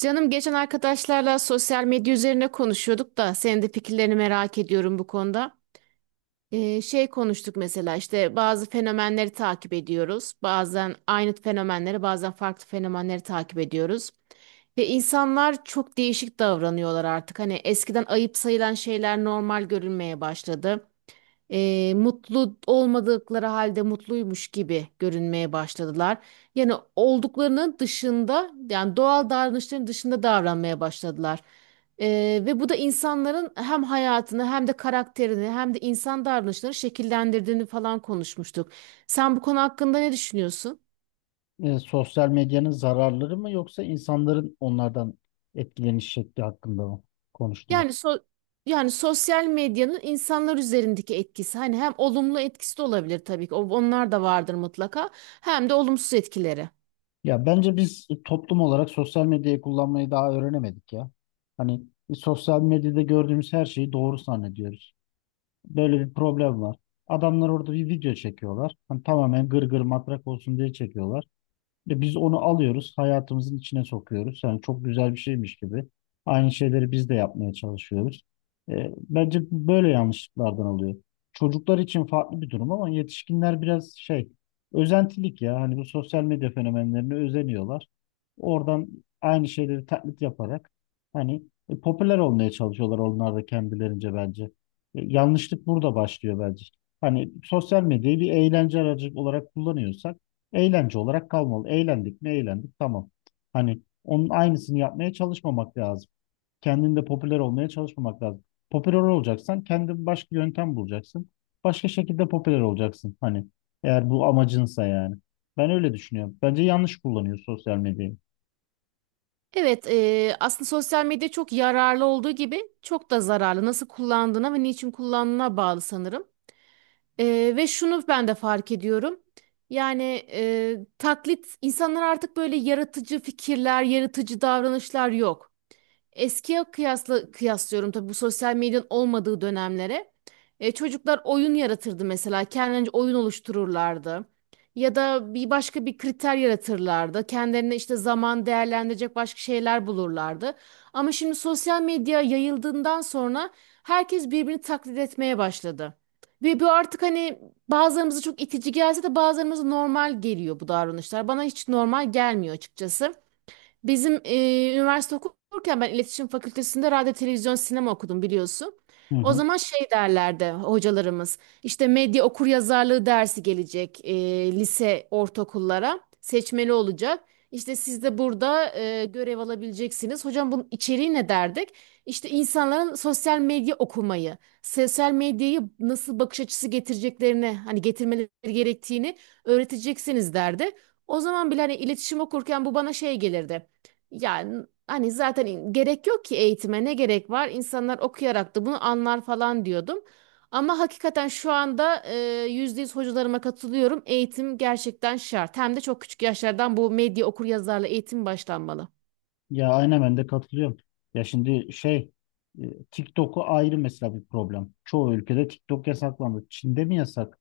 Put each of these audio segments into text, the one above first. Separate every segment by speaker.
Speaker 1: Canım geçen arkadaşlarla sosyal medya üzerine konuşuyorduk da senin de fikirlerini merak ediyorum bu konuda. Şey konuştuk mesela işte bazı fenomenleri takip ediyoruz. Bazen aynı fenomenleri bazen farklı fenomenleri takip ediyoruz. Ve insanlar çok değişik davranıyorlar artık. Hani eskiden ayıp sayılan şeyler normal görülmeye başladı, mutlu olmadıkları halde mutluymuş gibi görünmeye başladılar. Yani olduklarının dışında, yani doğal davranışların dışında davranmaya başladılar. Ve bu da insanların hem hayatını hem de karakterini hem de insan davranışlarını şekillendirdiğini falan konuşmuştuk. Sen bu konu hakkında ne düşünüyorsun?
Speaker 2: Sosyal medyanın zararları mı yoksa insanların onlardan etkileniş şekli hakkında mı konuştunuz?
Speaker 1: Yani so yani sosyal medyanın insanlar üzerindeki etkisi, hani hem olumlu etkisi de olabilir tabii ki, onlar da vardır mutlaka, hem de olumsuz etkileri.
Speaker 2: Ya bence biz toplum olarak sosyal medyayı kullanmayı daha öğrenemedik ya. Hani sosyal medyada gördüğümüz her şeyi doğru zannediyoruz. Böyle bir problem var. Adamlar orada bir video çekiyorlar. Hani tamamen gırgır matrak olsun diye çekiyorlar. Ve biz onu alıyoruz, hayatımızın içine sokuyoruz. Yani çok güzel bir şeymiş gibi. Aynı şeyleri biz de yapmaya çalışıyoruz. Bence böyle yanlışlıklardan oluyor. Çocuklar için farklı bir durum ama yetişkinler biraz şey, özentilik ya. Hani bu sosyal medya fenomenlerine özeniyorlar. Oradan aynı şeyleri taklit yaparak hani popüler olmaya çalışıyorlar onlar da kendilerince bence. Yanlışlık burada başlıyor bence. Hani sosyal medyayı bir eğlence aracı olarak kullanıyorsak eğlence olarak kalmalı. Eğlendik mi eğlendik tamam. Hani onun aynısını yapmaya çalışmamak lazım. Kendinde popüler olmaya çalışmamak lazım. Popüler olacaksan kendin başka yöntem bulacaksın. Başka şekilde popüler olacaksın. Hani eğer bu amacınsa yani. Ben öyle düşünüyorum. Bence yanlış kullanıyor sosyal medyayı.
Speaker 1: Evet, aslında sosyal medya çok yararlı olduğu gibi çok da zararlı. Nasıl kullandığına ve niçin kullandığına bağlı sanırım. Ve şunu ben de fark ediyorum. Yani taklit insanlar, artık böyle yaratıcı fikirler, yaratıcı davranışlar yok. Eskiye kıyasla kıyaslıyorum tabii, bu sosyal medyanın olmadığı dönemlere. Çocuklar oyun yaratırdı mesela. Kendince oyun oluştururlardı. Ya da bir başka bir kriter yaratırlardı. Kendilerine işte zaman değerlendirecek başka şeyler bulurlardı. Ama şimdi sosyal medya yayıldığından sonra herkes birbirini taklit etmeye başladı. Ve bu artık hani bazılarımıza çok itici gelse de bazılarımıza normal geliyor bu davranışlar. Bana hiç normal gelmiyor açıkçası. Bizim üniversite okurken, ben iletişim fakültesinde radyo, televizyon, sinema okudum biliyorsun.
Speaker 2: Hı
Speaker 1: O
Speaker 2: hı.
Speaker 1: zaman şey derlerdi hocalarımız. İşte medya okur yazarlığı dersi gelecek, lise ortaokullara seçmeli olacak. İşte siz de burada görev alabileceksiniz. Hocam, bunun içeriği ne derdik? İşte insanların sosyal medya okumayı, sosyal medyayı nasıl bakış açısı getireceklerini, hani getirmeleri gerektiğini öğreteceksiniz derdi. O zaman bile hani iletişim okurken bu bana şey gelirdi. Yani hani zaten gerek yok ki, eğitime ne gerek var? İnsanlar okuyarak da bunu anlar falan diyordum. Ama hakikaten şu anda %100 hocalarıma katılıyorum. Eğitim gerçekten şart. Hem de çok küçük yaşlardan bu medya okuryazarlı eğitim başlanmalı.
Speaker 2: Ya aynen ben de katılıyorum. Ya şimdi şey TikTok'u ayrı mesela bir problem. Çoğu ülkede TikTok yasaklandı. Çin'de mi yasak?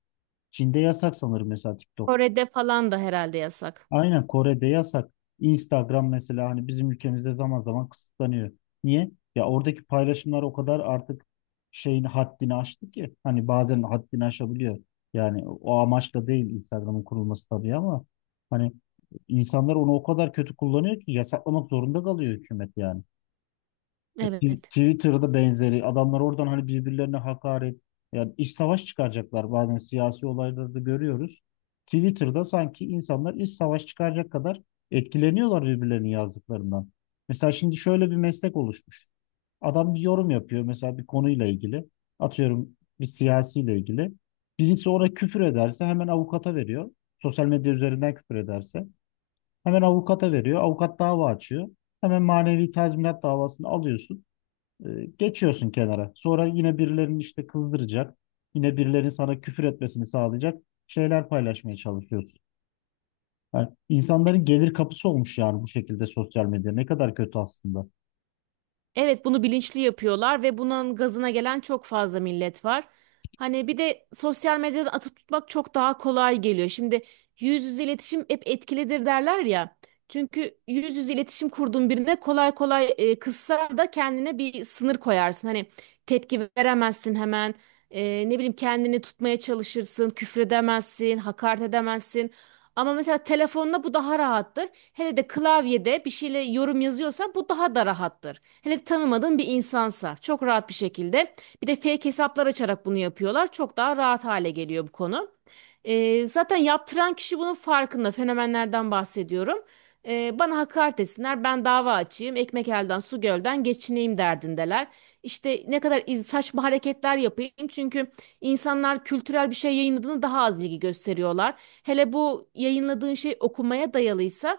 Speaker 2: Çin'de yasak sanırım mesela TikTok.
Speaker 1: Kore'de falan da herhalde yasak.
Speaker 2: Aynen Kore'de yasak. Instagram mesela hani bizim ülkemizde zaman zaman kısıtlanıyor. Niye? Ya oradaki paylaşımlar o kadar artık şeyin haddini aştı ki hani bazen haddini aşabiliyor. Yani o amaçla değil Instagram'ın kurulması tabii ama hani insanlar onu o kadar kötü kullanıyor ki yasaklamak zorunda kalıyor hükümet yani. Ya
Speaker 1: Evet.
Speaker 2: Twitter'da benzeri adamlar oradan hani birbirlerine hakaret, yani iç savaş çıkaracaklar, bazen siyasi olaylarda da görüyoruz. Twitter'da sanki insanlar iç savaş çıkaracak kadar etkileniyorlar birbirlerinin yazdıklarından. Mesela şimdi şöyle bir meslek oluşmuş. Adam bir yorum yapıyor mesela bir konuyla ilgili. Atıyorum bir siyasiyle ilgili. Birisi ona küfür ederse hemen avukata veriyor. Sosyal medya üzerinden küfür ederse hemen avukata veriyor. Avukat dava açıyor. Hemen manevi tazminat davasını alıyorsun. Geçiyorsun kenara. Sonra yine birilerinin işte kızdıracak, yine birilerinin sana küfür etmesini sağlayacak şeyler paylaşmaya çalışıyorsun. Yani insanların gelir kapısı olmuş yani bu şekilde sosyal medya. Ne kadar kötü aslında.
Speaker 1: Evet, bunu bilinçli yapıyorlar ve bunun gazına gelen çok fazla millet var. Hani bir de sosyal medyadan atıp tutmak çok daha kolay geliyor. Şimdi yüz yüze iletişim hep etkilidir derler ya. Çünkü yüz yüze iletişim kurduğun birine kolay kolay kızsa da kendine bir sınır koyarsın. Hani tepki veremezsin hemen. Ne bileyim, kendini tutmaya çalışırsın, küfredemezsin, hakaret edemezsin. Ama mesela telefonla bu daha rahattır. Hele de klavyede bir şeyle yorum yazıyorsan bu daha da rahattır. Hele tanımadığın bir insansa çok rahat bir şekilde. Bir de fake hesaplar açarak bunu yapıyorlar. Çok daha rahat hale geliyor bu konu. Zaten yaptıran kişi bunun farkında. Fenomenlerden bahsediyorum. Bana hakaret etsinler, ben dava açayım, ekmek elden su gölden geçineyim derdindeler. İşte ne kadar saçma hareketler yapayım, çünkü İnsanlar kültürel bir şey yayınladığını daha az ilgi gösteriyorlar. Hele bu yayınladığın şey okumaya dayalıysa,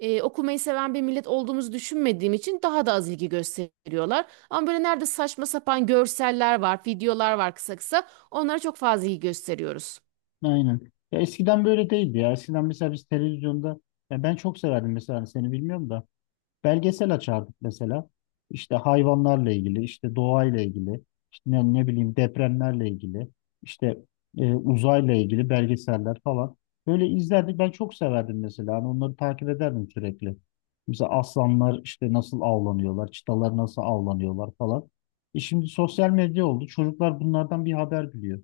Speaker 1: okumayı seven bir millet olduğumuzu düşünmediğim için daha da az ilgi gösteriyorlar. Ama böyle nerede saçma sapan görseller var, videolar var kısa kısa, onlara çok fazla ilgi gösteriyoruz.
Speaker 2: Aynen. Ya eskiden böyle değildi ya. Eskiden mesela biz televizyonda, ya ben çok severdim mesela hani seni bilmiyorum da, belgesel açardık mesela. İşte hayvanlarla ilgili, işte doğayla ilgili, işte ne, ne bileyim depremlerle ilgili, işte uzayla ilgili belgeseller falan. Böyle izlerdik. Ben çok severdim mesela. Hani onları takip ederdim sürekli. Mesela aslanlar işte nasıl avlanıyorlar, çitalar nasıl avlanıyorlar falan. E şimdi sosyal medya oldu. Çocuklar bunlardan bir haber biliyor.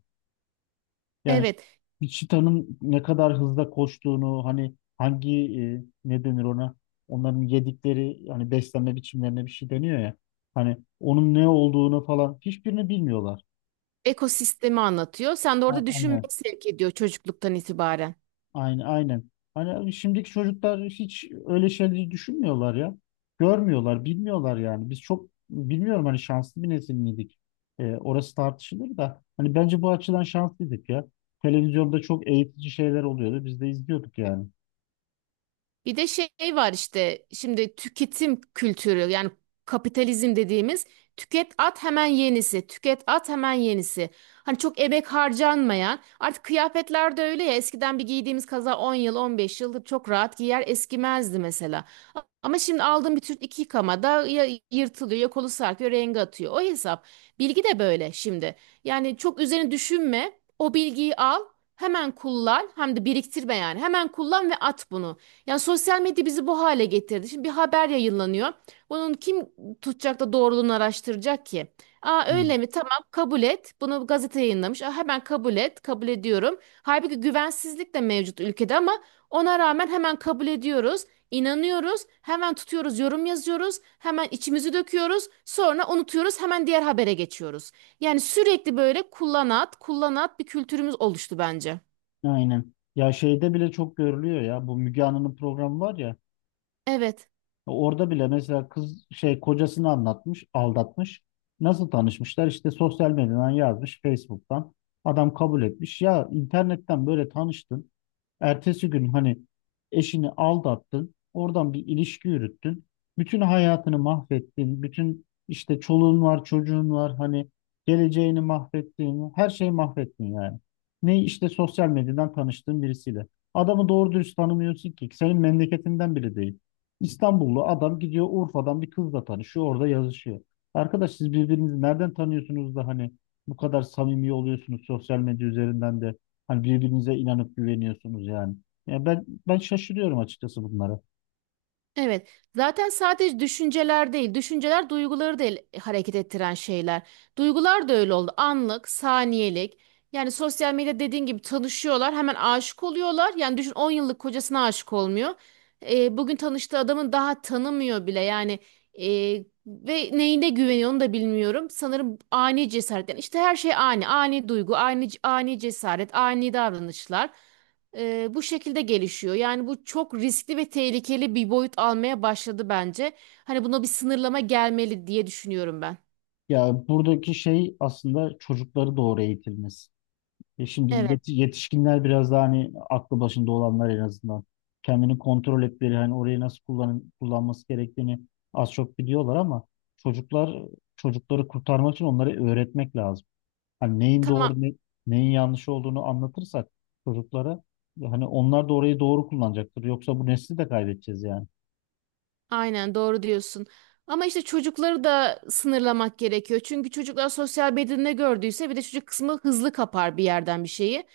Speaker 2: Yani
Speaker 1: Evet,
Speaker 2: Cheetah'nın ne kadar hızla koştuğunu, hani hangi ne denir ona, onların yedikleri hani beslenme biçimlerine bir şey deniyor ya, hani onun ne olduğunu falan hiçbirini bilmiyorlar.
Speaker 1: ekosistemi anlatıyor. Sen de orada düşünmeyi
Speaker 2: Aynen.
Speaker 1: sevk ediyor çocukluktan itibaren.
Speaker 2: Aynen aynen. Hani şimdiki çocuklar hiç öyle şeyleri düşünmüyorlar ya. Görmüyorlar, bilmiyorlar yani. Biz çok bilmiyorum, hani şanslı bir nesil miydik? Orası tartışılır da hani bence bu açıdan şanslıydık ya. Televizyonda çok eğitici şeyler oluyordu. Biz de izliyorduk yani.
Speaker 1: Bir de şey var işte şimdi, tüketim kültürü, yani kapitalizm dediğimiz, tüket at hemen yenisi, tüket at hemen yenisi. Hani çok emek harcanmayan artık kıyafetler de öyle ya, eskiden bir giydiğimiz kaza 10 yıl 15 yıldır çok rahat giyer eskimezdi mesela. Ama şimdi aldığım bir tür 2 yıkamada ya yırtılıyor, ya kolu sarkıyor, rengi atıyor, o hesap. Bilgi de böyle şimdi, yani çok üzerine düşünme, o bilgiyi al, hemen kullan, hem de biriktirme, yani hemen kullan ve at bunu. Yani sosyal medya bizi bu hale getirdi. Şimdi bir haber yayınlanıyor. Bunun kim tutacak da doğruluğunu araştıracak ki? Aa,
Speaker 2: Hı.
Speaker 1: öyle mi? Tamam, kabul et. Bunu gazete yayınlamış. Aa, hemen kabul et. Kabul ediyorum. Halbuki güvensizlik de mevcut ülkede, ama ona rağmen hemen kabul ediyoruz. İnanıyoruz. Hemen tutuyoruz, yorum yazıyoruz. Hemen içimizi döküyoruz. Sonra unutuyoruz. Hemen diğer habere geçiyoruz. Yani sürekli böyle kullanat, kullanat bir kültürümüz oluştu bence.
Speaker 2: Aynen. Ya şeyde bile çok görülüyor ya. Bu Müge Anlı'nın programı var ya.
Speaker 1: Evet.
Speaker 2: Orada bile mesela kız şey kocasını anlatmış, aldatmış. Nasıl tanışmışlar? İşte sosyal medyadan yazmış, Facebook'tan. Adam kabul etmiş. Ya internetten böyle tanıştın. Ertesi gün hani eşini aldattın, oradan bir ilişki yürüttün, bütün hayatını mahvettin, bütün işte çoluğun var, çocuğun var, hani geleceğini mahvettin, her şeyi mahvettin yani. Ne, işte sosyal medyadan tanıştığın birisiyle. Adamı doğru dürüst tanımıyorsun ki, senin memleketinden biri değil. İstanbullu adam gidiyor Urfa'dan bir kızla tanışıyor, orada yazışıyor. Arkadaş, siz birbirinizi nereden tanıyorsunuz da hani bu kadar samimi oluyorsunuz sosyal medya üzerinden de, hani birbirinize inanıp güveniyorsunuz yani. Ya ben şaşırıyorum açıkçası bunlara.
Speaker 1: Evet. Zaten sadece düşünceler değil, düşünceler duyguları da hareket ettiren şeyler. Duygular da öyle oldu. Anlık, saniyelik. Yani sosyal medya dediğin gibi tanışıyorlar, hemen aşık oluyorlar. Yani düşün, 10 yıllık kocasına aşık olmuyor. Bugün tanıştığı adamın daha tanımıyor bile. Yani, e, ve neyine güveniyor onu da bilmiyorum. Sanırım ani cesaret. Yani işte her şey ani, ani duygu, ani ani cesaret, ani davranışlar, bu şekilde gelişiyor. Yani bu çok riskli ve tehlikeli bir boyut almaya başladı bence. Hani buna bir sınırlama gelmeli diye düşünüyorum ben.
Speaker 2: Ya buradaki şey aslında çocukları doğru eğitilmesi. E şimdi
Speaker 1: Evet,
Speaker 2: yetişkinler biraz daha hani aklı başında olanlar en azından kendini kontrol etmeleri, hani orayı nasıl kullanın, kullanması gerektiğini az çok biliyorlar ama çocuklar, çocukları kurtarmak için onları öğretmek lazım. Hani neyin
Speaker 1: tamam.
Speaker 2: doğru ne, neyin yanlış olduğunu anlatırsak çocuklara, hani onlar da orayı doğru kullanacaktır. Yoksa bu nesli de kaybedeceğiz yani.
Speaker 1: Aynen doğru diyorsun. Ama işte çocukları da sınırlamak gerekiyor. Çünkü çocuklar sosyal medyada ne gördüyse, bir de çocuk kısmı hızlı kapar bir yerden bir şeyi.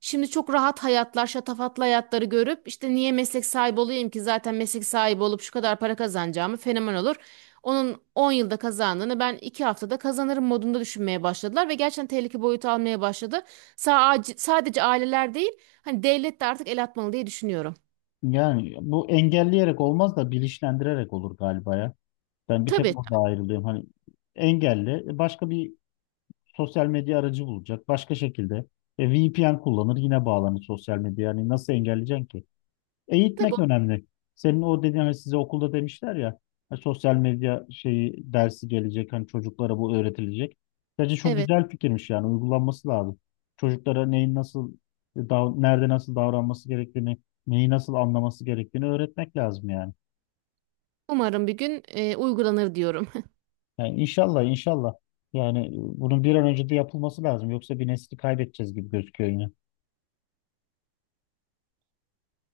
Speaker 1: Şimdi çok rahat hayatlar, şatafatlı hayatları görüp işte niye meslek sahibi olayım ki, zaten meslek sahibi olup şu kadar para kazanacağımı fenomen olur. Onun 10 yılda kazandığını ben 2 haftada kazanırım modunda düşünmeye başladılar ve gerçekten tehlike boyutu almaya başladı. Sadece, sadece aileler değil, hani devlet de artık el atmalı diye düşünüyorum.
Speaker 2: Yani bu engelleyerek olmaz da bilinçlendirerek olur galiba ya. Ben bir tek
Speaker 1: Tabii,
Speaker 2: orada ayrılıyorum. Hani engelli başka bir sosyal medya aracı bulacak. Başka şekilde VPN kullanır yine bağlanır sosyal medya. Yani nasıl engelleyeceksin ki?
Speaker 1: tabii.
Speaker 2: Eğitmek önemli. Senin o dediğin hani size okulda demişler ya, hani sosyal medya şeyi dersi gelecek, hani çocuklara bu öğretilecek. Bence çok
Speaker 1: Evet.
Speaker 2: güzel fikirmiş, yani uygulanması lazım. Çocuklara neyin nasıl nerede nasıl davranması gerektiğini, neyi nasıl anlaması gerektiğini öğretmek lazım yani.
Speaker 1: Umarım bir gün uygulanır diyorum.
Speaker 2: Yani inşallah inşallah, yani bunun bir an önce de yapılması lazım, yoksa bir nesli kaybedeceğiz gibi gözüküyor yine.